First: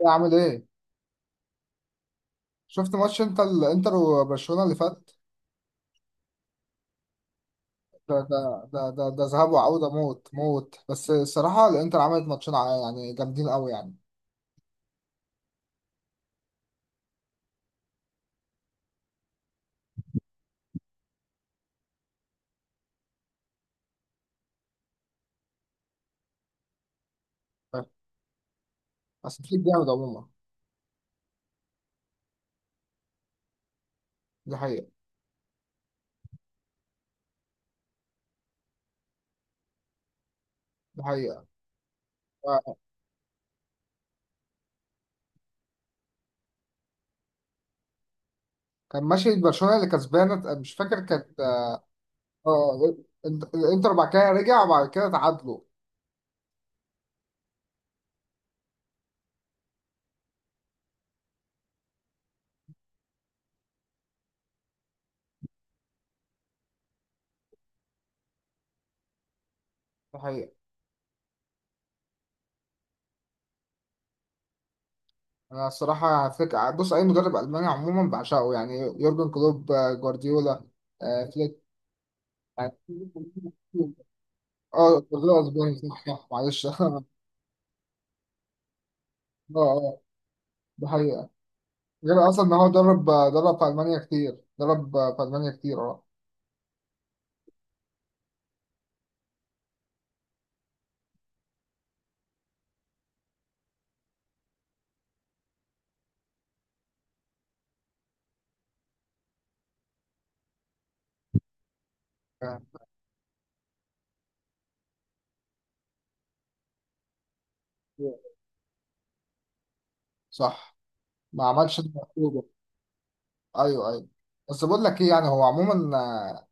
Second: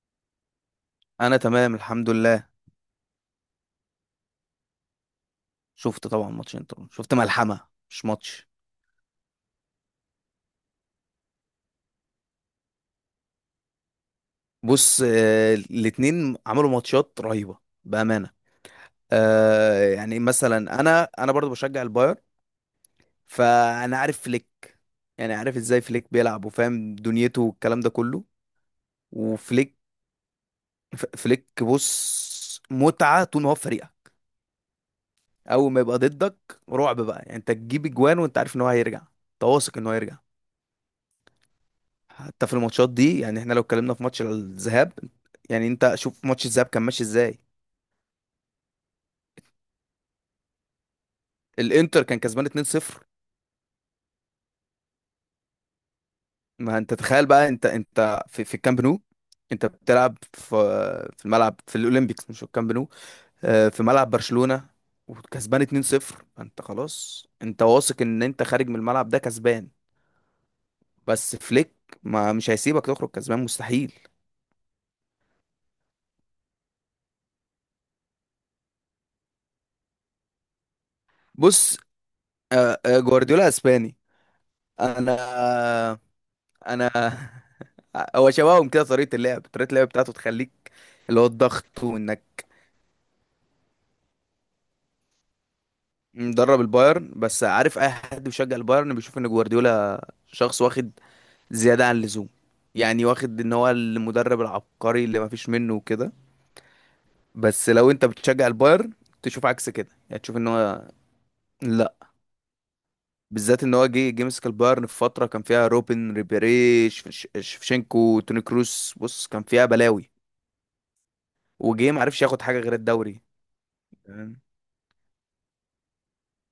يا عامل ايه؟ انا تمام الحمد لله. شفت ماتش انت الانتر وبرشلونة اللي فات؟ شفت طبعا ماتشين، طبعا شفت ملحمه مش ده ده ماتش. ده ذهاب وعودة، موت موت. بس الصراحة الانتر عملت ماتشين يعني جامدين قوي يعني. بص، الاتنين عملوا ماتشات رهيبه بامانه. يعني مثلا انا برضو بشجع الباير، فانا عارف فليك. يعني عارف ازاي فليك بيلعب وفاهم دنيته والكلام ده كله. بس فليك وفليك، جامد عموما. فليك بص متعه طول ما هو في فريقك. دي حقيقة. اول ما يبقى ضدك رعب بقى، يعني انت تجيب اجوان وانت عارف ان هو هيرجع، تواثق ان هو هيرجع. دي حقيقة. حتى في آه، الماتشات دي، يعني احنا لو اتكلمنا في ماتش الذهاب، يعني انت شوف ماتش الذهاب كان ماشي ازاي. كان ماشي برشلونة اللي كسبانة، مش فاكر كانت. الانتر كان كسبان اه. 2-0. الانتر بعد كده رجع، وبعد كده تعادلوا. ما انت تخيل بقى، انت في الكامب نو. انت بتلعب في في الملعب في الاولمبيكس، مش في الكامب نو. في ملعب برشلونة وكسبان 2-0. فانت خلاص انت واثق ان انت خارج من الملعب ده كسبان. ده حقيقة. بس فليك ما مش هيسيبك تخرج كسبان، مستحيل. انا الصراحة فكرة، بص اي مدرب الماني عموما بعشقه، يعني يورجن كلوب، آه، جوارديولا، آه، فليك بص، يعني. جوارديولا اسباني. اه انا جوارديولا اسباني، صح صح، معلش انا اه هو شبههم كده، طريقه اللعب، طريقه اللعب اه. بتاعته تخليك، ده اللي هو حقيقة. الضغط غير وانك اصلا ان هو درب، في المانيا كتير، درب في المانيا كتير اه. مدرب البايرن. بس عارف اي حد بيشجع البايرن بيشوف ان جوارديولا شخص واخد زياده عن اللزوم. يعني واخد ان هو المدرب العبقري اللي مفيش منه وكده. بس لو انت بتشجع البايرن تشوف عكس كده. يعني تشوف ان هو لا، بالذات ان هو جه مسك البايرن في فتره كان فيها روبن، ريبيري، شفشنكو، آه، توني كروس. بص كان فيها بلاوي. صح. ما عملش اللي وجه معرفش ياخد مطلوب. حاجه غير الدوري. ايوه ايوه. بس بقول لك ايه، يعني هو عموما، آه،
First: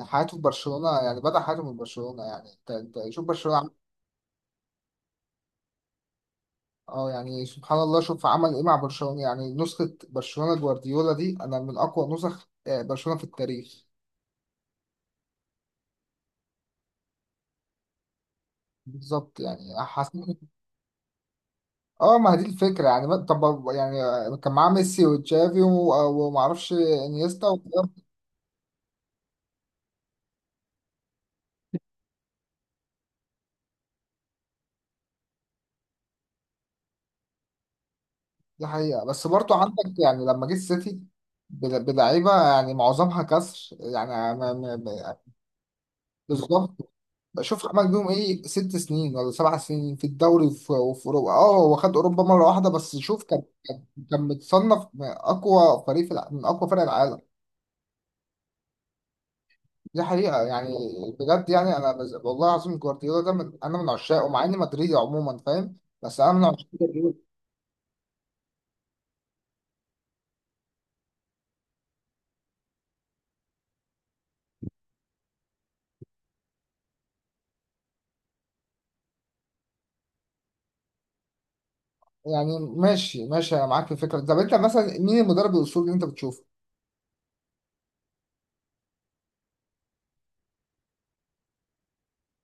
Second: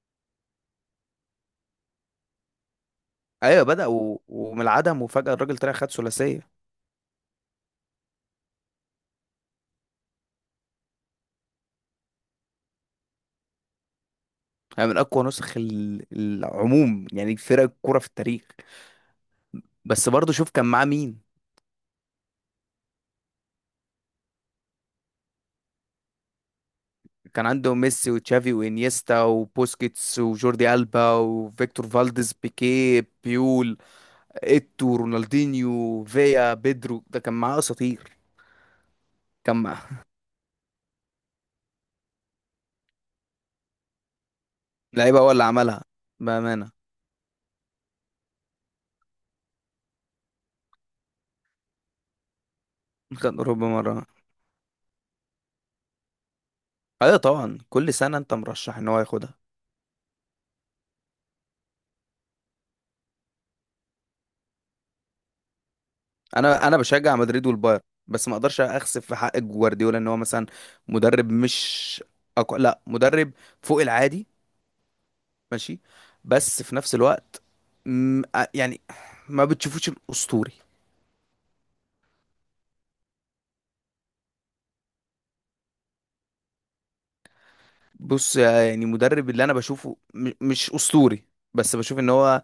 آه، حياته في برشلونة، يعني بدأ حياته من برشلونة. يعني انت شوف ايوه برشلونة. بدأ ومن العدم وفجأة الراجل طلع خد ثلاثية. اه يعني سبحان الله شوف عمل ايه مع برشلونة. يعني نسخة برشلونة جوارديولا دي انا من اقوى نسخ، برشلونة في التاريخ. يعني من اقوى نسخ العموم، يعني فرق الكوره في التاريخ. بالظبط. يعني بس برضه حسيت. شوف كان معاه مين. اه ما هي دي الفكرة، يعني طب يعني كان معاه ميسي وتشافي ومعرفش كان انيستا عنده وكده. ميسي وتشافي وانيستا وبوسكيتس وجوردي ألبا وفيكتور فالديز، بيكيه، بيول، ايتو، رونالدينيو، فيا، بيدرو. ده كان معاه اساطير. دي حقيقة. بس برضو كان عندك معاه يعني لما جه السيتي، بلعيبة يعني معظمها كسر يعني. لعيبه هو اللي عملها بامانه. بالظبط. بشوف عمل بيهم ايه، 6 سنين ولا 7 سنين في الدوري، وفي اوروبا. اه هو خد اوروبا مره واحده. بس شوف خد كان، اوروبا كان مره. متصنف اقوى فريق في من اقوى فرق ايوه العالم. طبعا، كل سنه انت مرشح ان هو ياخدها. دي حقيقه يعني. بجد، يعني انا والله العظيم جوارديولا ده، انا من عشاقه مع اني مدريدي عموما، فاهم؟ بس انا من عشاق انا بشجع جوارديولا. مدريد والبايرن، بس ما اقدرش اخسف في حق جوارديولا. ان هو مثلا مدرب مش لا، مدرب فوق العادي، ماشي. بس في نفس الوقت، م... آه، يعني ما بتشوفوش الاسطوري. يعني ماشي ماشي، انا معاك في الفكره. طب انت مثلا مين المدرب الاسطوري اللي انت بتشوفه؟ بص، يعني مدرب اللي انا بشوفه مش اسطوري، بس بشوف ان هو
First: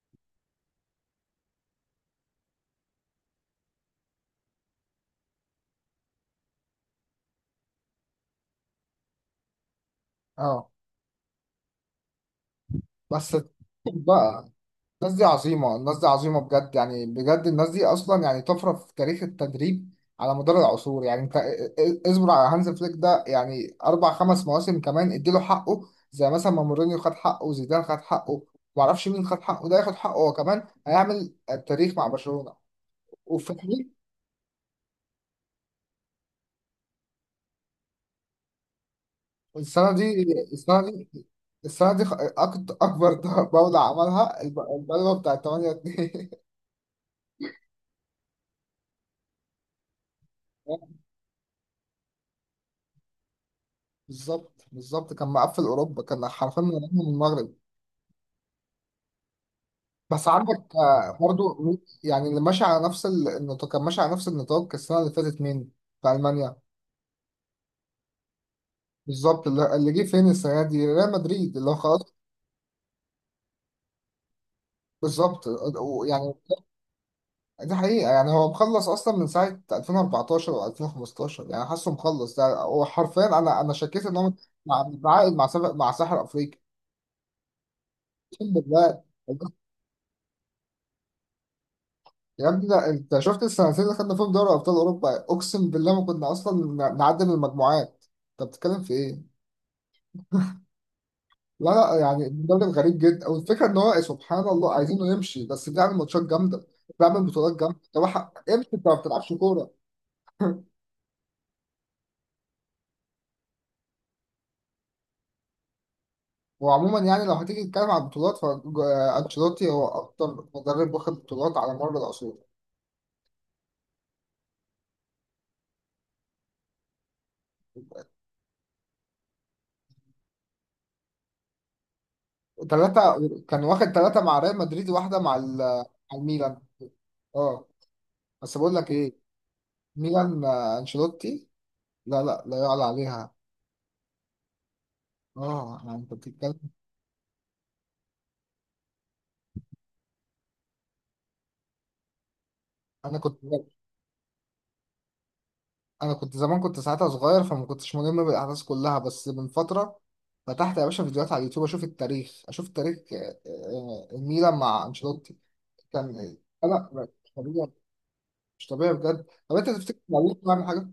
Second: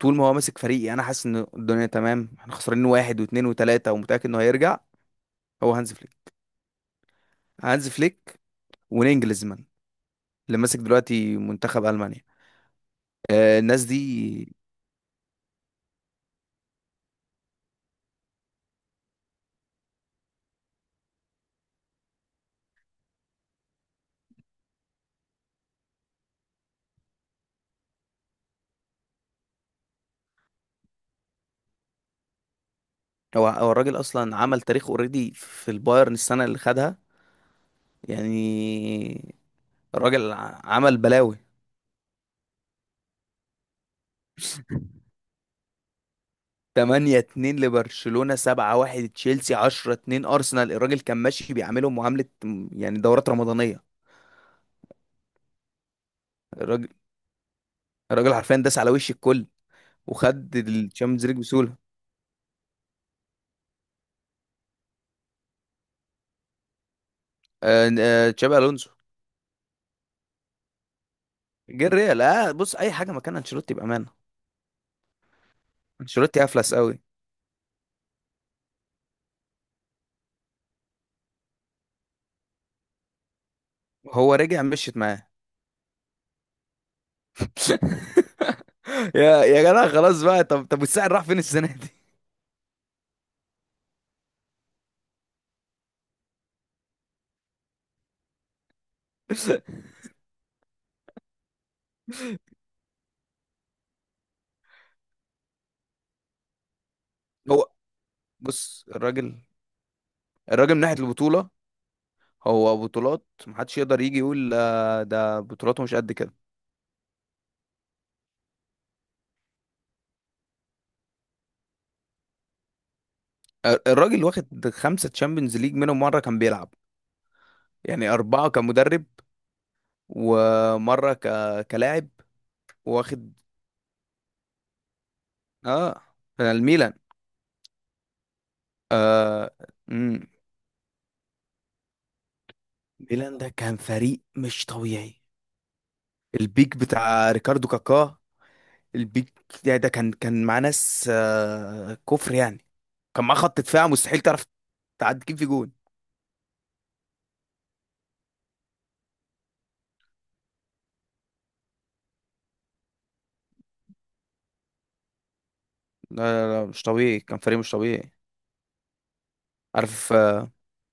طول ما هو ماسك فريقي انا حاسس ان الدنيا تمام. احنا خسرانين واحد واثنين وثلاثة، ومتأكد انه هيرجع. هو هانز فليك. هانز فليك ونينجلزمان اللي اه ماسك دلوقتي منتخب المانيا. بس الناس دي، بقى، الناس دي عظيمة، الناس دي عظيمة بجد، يعني بجد الناس دي أصلا يعني طفرة في تاريخ التدريب على مدار العصور. يعني أنت اصبر على هانز فليك ده، يعني أربع خمس مواسم كمان اديله حقه، زي مثلا ما مورينيو خد حقه وزيدان خد حقه. معرفش مين خد حقه، ده ياخد حقه هو كمان، هيعمل تاريخ مع برشلونة. هو وفي هو الحقيقة، الراجل اصلا عمل تاريخ اوريدي في البايرن السنه اللي خدها. يعني السنة دي الراجل السنة عمل دي بلاوي. السنة دي أكبر بولة عملها البلوة بتاعت 8-2 8-2 لبرشلونه، 7-1 تشيلسي، 10-2 ارسنال. الراجل كان ماشي بيعاملهم معامله يعني دورات رمضانيه. بالظبط بالظبط، كان مقفل أوروبا، كان حرفيا الراجل من المغرب. الراجل حرفيا داس على وش الكل بس وخد عندك آه، الشامبيونز ليج برضو، بسهوله. يعني اللي ماشي على نفس النطاق، كان ماشي على نفس النطاق السنة اللي فاتت مين؟ في ألمانيا. تشابي الونسو. بالظبط. اللي جه فين السنة دي، ريال مدريد اللي هو جه خلاص. الريال، آه، بص اي حاجه مكان انشيلوتي بامانه. بالظبط يعني. انشيلوتي افلس قوي. دي حقيقة، يعني هو مخلص أصلا من ساعة 2014 و 2015، يعني حاسه مخلص. ده هو حرفيا، أنا شكيت إن هو هو رجع، مشيت معاه. متعاقد مع سبق، مع ساحر أفريقيا. أقسم بالله. يا يا جدع خلاص بقى، طب طب والسعر راح فين السنه دي؟ يا ابني، ده أنت شفت السنتين اللي خدنا فيهم دوري أبطال أوروبا؟ أقسم بالله ما كنا أصلا نعدي من المجموعات. أنت بتتكلم في إيه؟ لا يعني المدرب غريب جدا، والفكره ان هو سبحان الله، عايزينه يمشي بس بيعمل ماتشات جامده، بيعمل بطولات هو جامده. طب امشي انت، بص، ما بتلعبش الراجل كوره. الراجل من ناحية البطولة، هو بطولات محدش يقدر يجي يقول ده بطولاته مش قد كده. وعموما يعني لو هتيجي تتكلم عن البطولات، فانشيلوتي هو اكتر مدرب واخد بطولات على مر العصور. الراجل واخد خمسة تشامبيونز ليج، منهم مرة كان بيلعب. يعني أربعة كمدرب، ومرة كلاعب. ثلاثه. واخد. كان واخد ثلاثه مع ريال مدريد، واحده مع اه مع الميلان. الميلان. اه. بس بقول لك ايه. آه... مم. ميلان، آه، انشيلوتي، لا لا لا يعلى عليها. ميلان ده كان فريق مش طبيعي. اه يعني انت بتتكلم. البيك بتاع ريكاردو كاكا، البيك ده كان كان مع ناس، كفر يعني. انا كان معاه كنت خط دفاع مستحيل تعرف تعدي كيف في جون. انا كنت زمان، كنت ساعتها صغير فما كنتش ملم بالاحداث كلها، بس من فتره فتحت يا باشا فيديوهات على اليوتيوب، اشوف التاريخ، اشوف تاريخ الميلان مع انشيلوتي. لا كان لا لا، مش لا، طبيعي، مش كان فريق طبيعي. مش طبيعي. مش طبيعي بجد. طب انت تفتكر عارف، معلول مش هيعمل حاجه؟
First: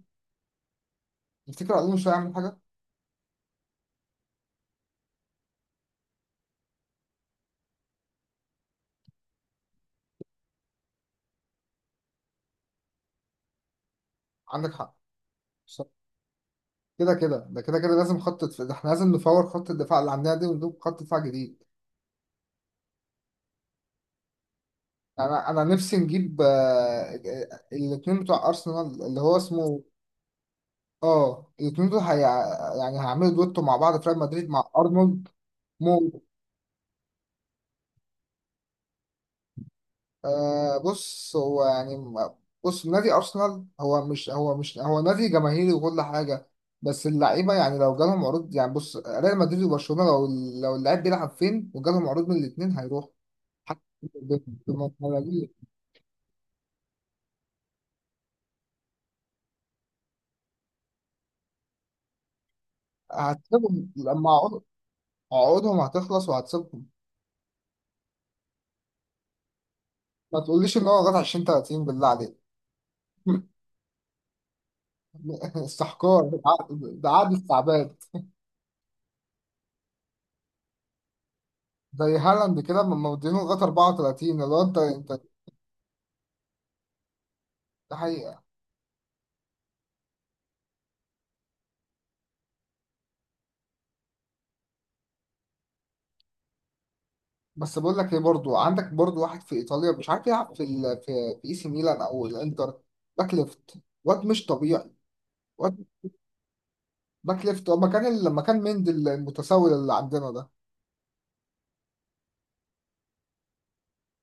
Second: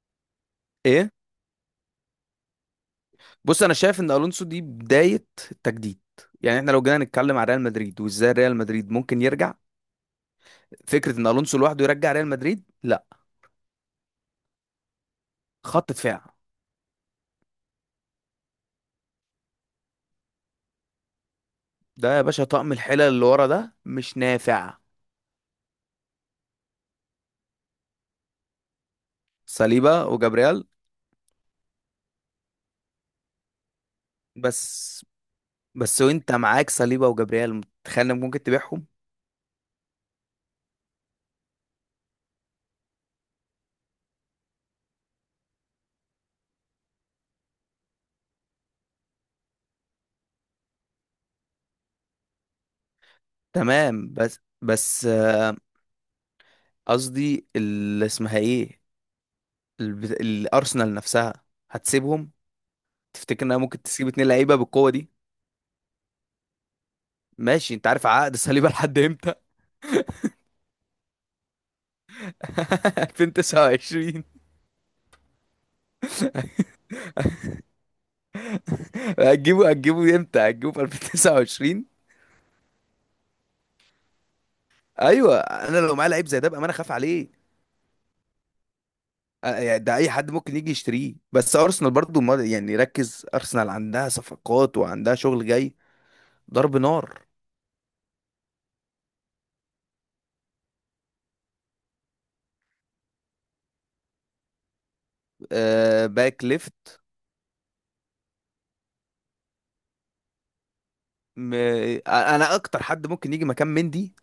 ايه. تفتكر معلول مش هيعمل حاجه؟ بص انا شايف ان الونسو دي بدايه التجديد. يعني احنا لو جينا نتكلم عن ريال مدريد وازاي ريال مدريد ممكن يرجع، فكره ان الونسو لوحده يرجع ريال مدريد، لا. عندك حق. صح. خط دفاع، كده كده، ده كده كده لازم ده احنا لازم نفور خط الدفاع اللي عندنا دي ونجيب خط دفاع جديد. ده يا باشا طقم الحلل اللي ورا ده مش نافع. انا نفسي نجيب الاثنين بتوع ارسنال اللي هو اسمه. صليبا وجابريال. اه الاتنين دول، يعني هيعملوا دويتو مع بعض في ريال مدريد مع بس ارنولد. بس مو. وانت معاك صليبا وجابريال تخيل إنك ممكن تبيعهم. آه بص هو يعني بص نادي ارسنال هو، مش هو نادي جماهيري وكل حاجه. بس اللعيبه يعني لو جالهم عروض، يعني بص ريال مدريد وبرشلونه، لو اللعيب بيلعب فين وجالهم عروض من الاثنين هيروح. حتى تمام بس، ب- بس بمبلغ- قصدي اللي اسمها ايه، الارسنال نفسها هتسيبهم؟ تفتكر انها ممكن هتسيبهم تسيب اتنين لما لعيبه بالقوه دي؟ عقودهم هتخلص وهتسيبهم. ماشي انت عارف عقد صليبه لحد امتى؟ ما تقوليش ان هو غلط 20 30، بالله عليك. 2029. استحقار، ده عقد، ده عقد استعباد. هتجيبه هتجيبه امتى؟ هتجيبه في 2029؟ زي هالاند كده لما مدينه لغايه 34، اللي هو انت انت. ايوه انا لو معايا لعيب زي ده بقى انا خاف عليه. ده حقيقه. يعني ده اي حد ممكن يجي يشتريه. بس ارسنال برضو يعني ركز، ارسنال عندها صفقات وعندها شغل جاي، ضرب نار. بس بقول لك ايه، برضو عندك برضو واحد في ايطاليا مش عارف يلعب في في اي سي ميلان او الانتر. باك ليفت. واد مش طبيعي. واد. آه باك ليفت. باك ليفت هو مكان لما كان مندي المتسول اللي عندنا ده. م... انا اكتر حد ممكن يجي مكان مندي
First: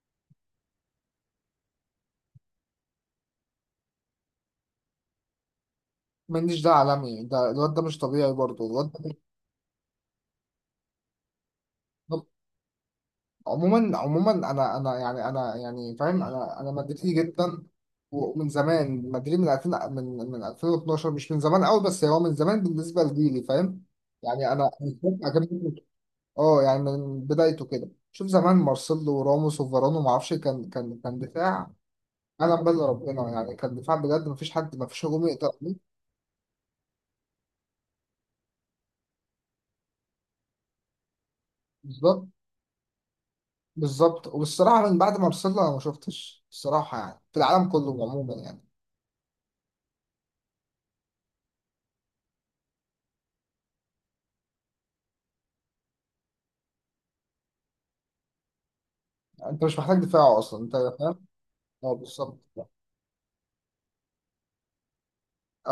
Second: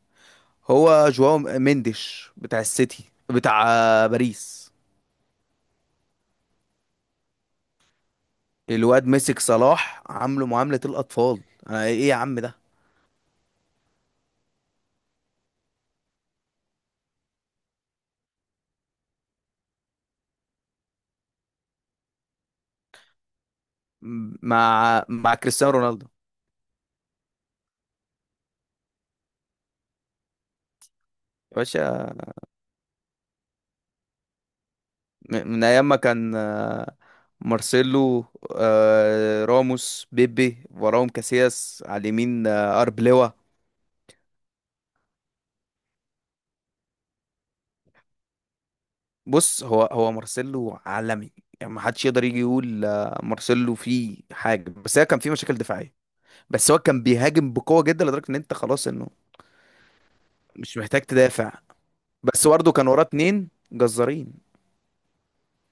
هو جواو مندش بتاع السيتي، بتاع باريس. منديش ده عالمي، ده الواد ده مش طبيعي، برضو الواد الواد مسك صلاح عامله معاملة الأطفال. أنا إيه يا ده. عم ده؟ عموما عموما، انا انا يعني يعني فاهم، انا مدريدي جدا، ومن زمان مدريد، من 2000، من 2012. مش من زمان قوي، بس هو من زمان بالنسبه لجيلي، فاهم؟ يعني انا. مع مع كريستيانو عجبني. رونالدو، اه يعني من بدايته كده، شوف زمان مارسيلو وراموس وفاران وما اعرفش، كان يا دفاع. باشا. انا بل ربنا يعني كان دفاع بجد، ما فيش حد، ما فيش هجوم يقدر من أيام عليه. ما كان مارسيلو، راموس، بيبي، وراهم كاسياس، على بالظبط. اليمين أربلوا. بالظبط. وبالصراحه من بعد مارسيلو انا ما شفتش الصراحه، يعني في العالم كله عموما يعني. بص هو هو مارسيلو عالمي. يعني ما حدش يقدر يجي يقول مارسيلو فيه حاجة. بس هي كان فيه مشاكل دفاعية، بس هو كان بيهاجم بقوة جدا لدرجة إن أنت خلاص إنه انت مش محتاج دفاع اصلا انت. مش محتاج تدافع. اه بالظبط. بس برضه كان وراه اتنين جزارين.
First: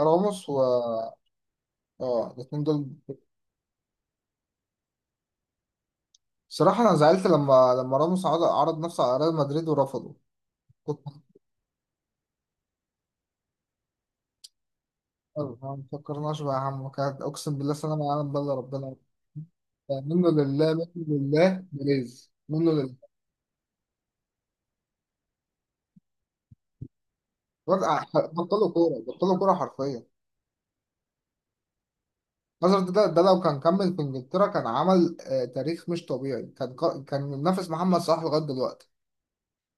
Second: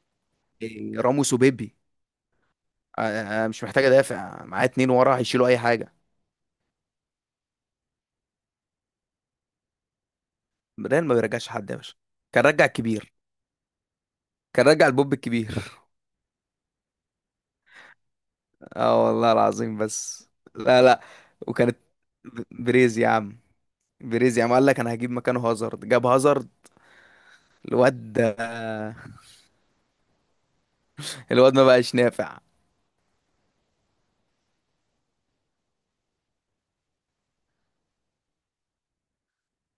راموس و. راموس وبيبي. اه الاثنين دول. أنا مش محتاج ادافع، معاه اتنين ورا هيشيلوا اي حاجه. صراحة أنا زعلت لما، راموس عرض نفسه على ريال مدريد ورفضه. كنت. ريال ما بيرجعش حد يا باشا، كان رجع الكبير، كان رجع البوب مختار، ما الكبير. فكرناش بقى يا عم. كانت، أقسم بالله، سلام على عالم بلا ربنا. اه والله العظيم، بس منه لله، لا لا. منه لله وكانت، بليز، منه لله. بريز يا عم، بريز يا عم قال لك انا هجيب مكانه هازارد، جاب هازارد. وقع- الواد، بطلوا كورة، بطلوا كورة حرفيا. الواد ما بقاش نافع. مثلا ده لو كان كمل في إنجلترا كان عمل تاريخ مش طبيعي، كان. كان منافس محمد صلاح لغاية دلوقتي.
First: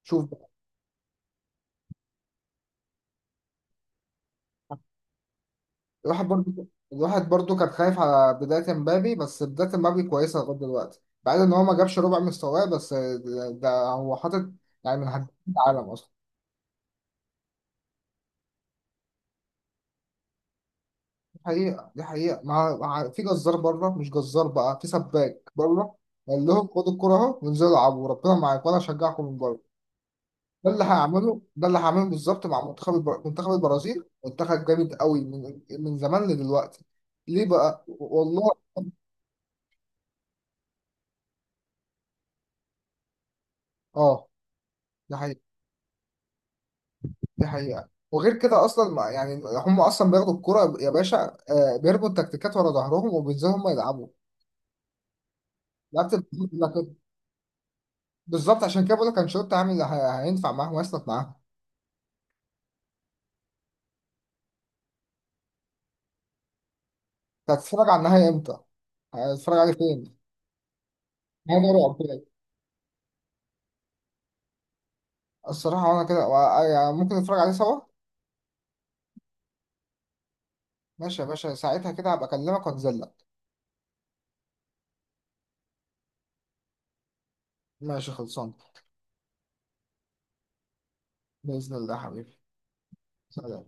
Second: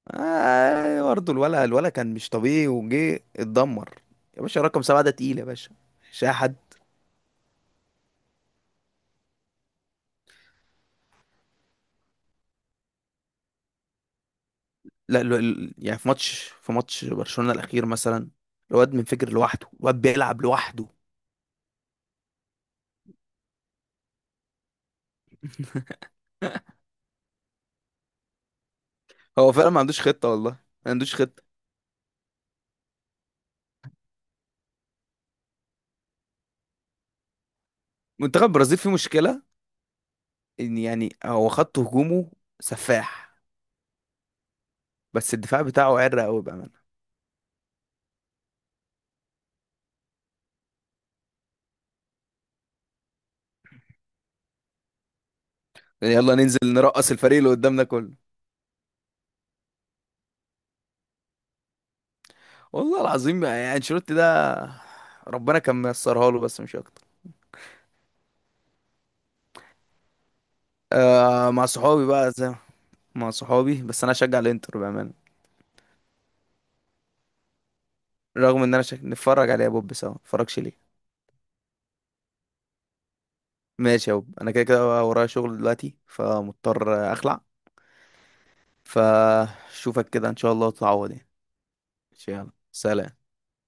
شوف. آه برضه الولا كان مش طبيعي، وجه اتدمر. يا باشا رقم سبعة ده تقيل يا باشا، مش الواحد اي حد. برضو، الواحد برضو كان خايف على بداية مبابي، بس بداية مبابي كويسة لغاية دلوقتي، بعد ان هو ما جابش ربع مستواه. بس ده هو حاطط، يعني من لا هداف العالم يعني في اصلا. ماتش، في ماتش برشلونة الأخير مثلا، الواد منفجر لوحده، الواد بيلعب لوحده. دي حقيقة. دي حقيقة. مع، في جزار بره، مش جزار بقى، في سباك بره. قال لهم خدوا الكرة اهو وانزلوا العبوا، ربنا معاكم وانا هشجعكم من هو بره. فعلا ما عندوش خطة، والله ده اللي ما عندوش هيعمله، خطة. ده اللي هعمله بالظبط، مع منتخب منتخب البرازيل. منتخب جامد قوي، من، زمان لدلوقتي. ليه بقى منتخب والله. البرازيل فيه مشكلة، إن يعني هو خط هجومه سفاح، اه. ده بس الدفاع بتاعه عرق قوي بأمانة. دي حقيقة. وغير كده اصلا يعني هم اصلا بياخدوا الكرة يا باشا، بيرموا التكتيكات ورا ظهرهم وبينزلوا هم يلعبوا. لعبت يعني ال- يلا ننزل نرقص الفريق اللي قدامنا كله. بالظبط، عشان كده بقول لك انشيلوتي عامل اللي هينفع معاهم ويسند معاهم. والله العظيم يعني انشيلوتي ده ربنا كان ميسرها له بس مش أكتر. أنت هتتفرج على النهائي امتى؟ هتتفرج عليه فين؟ آه نهائي مع دوري صحابي الابطال. بقى، زي مع صحابي. بس أنا أشجع الإنتر بأمانة، الصراحة وانا كده آه، يعني ممكن نتفرج عليه سوا. رغم إن أنا نتفرج عليه يا بوب سوا، نتفرجش ليه؟ ماشي يا باشا، ساعتها كده هبقى اكلمك وانزل لك. ماشي يا وب. انا كده كده ورايا شغل دلوقتي، فمضطر اخلع. ماشي خلصان. فشوفك كده ان شاء الله، وتتعوض يعني. بإذن الله يا ماشي، حبيبي. يلا سلام. سلام.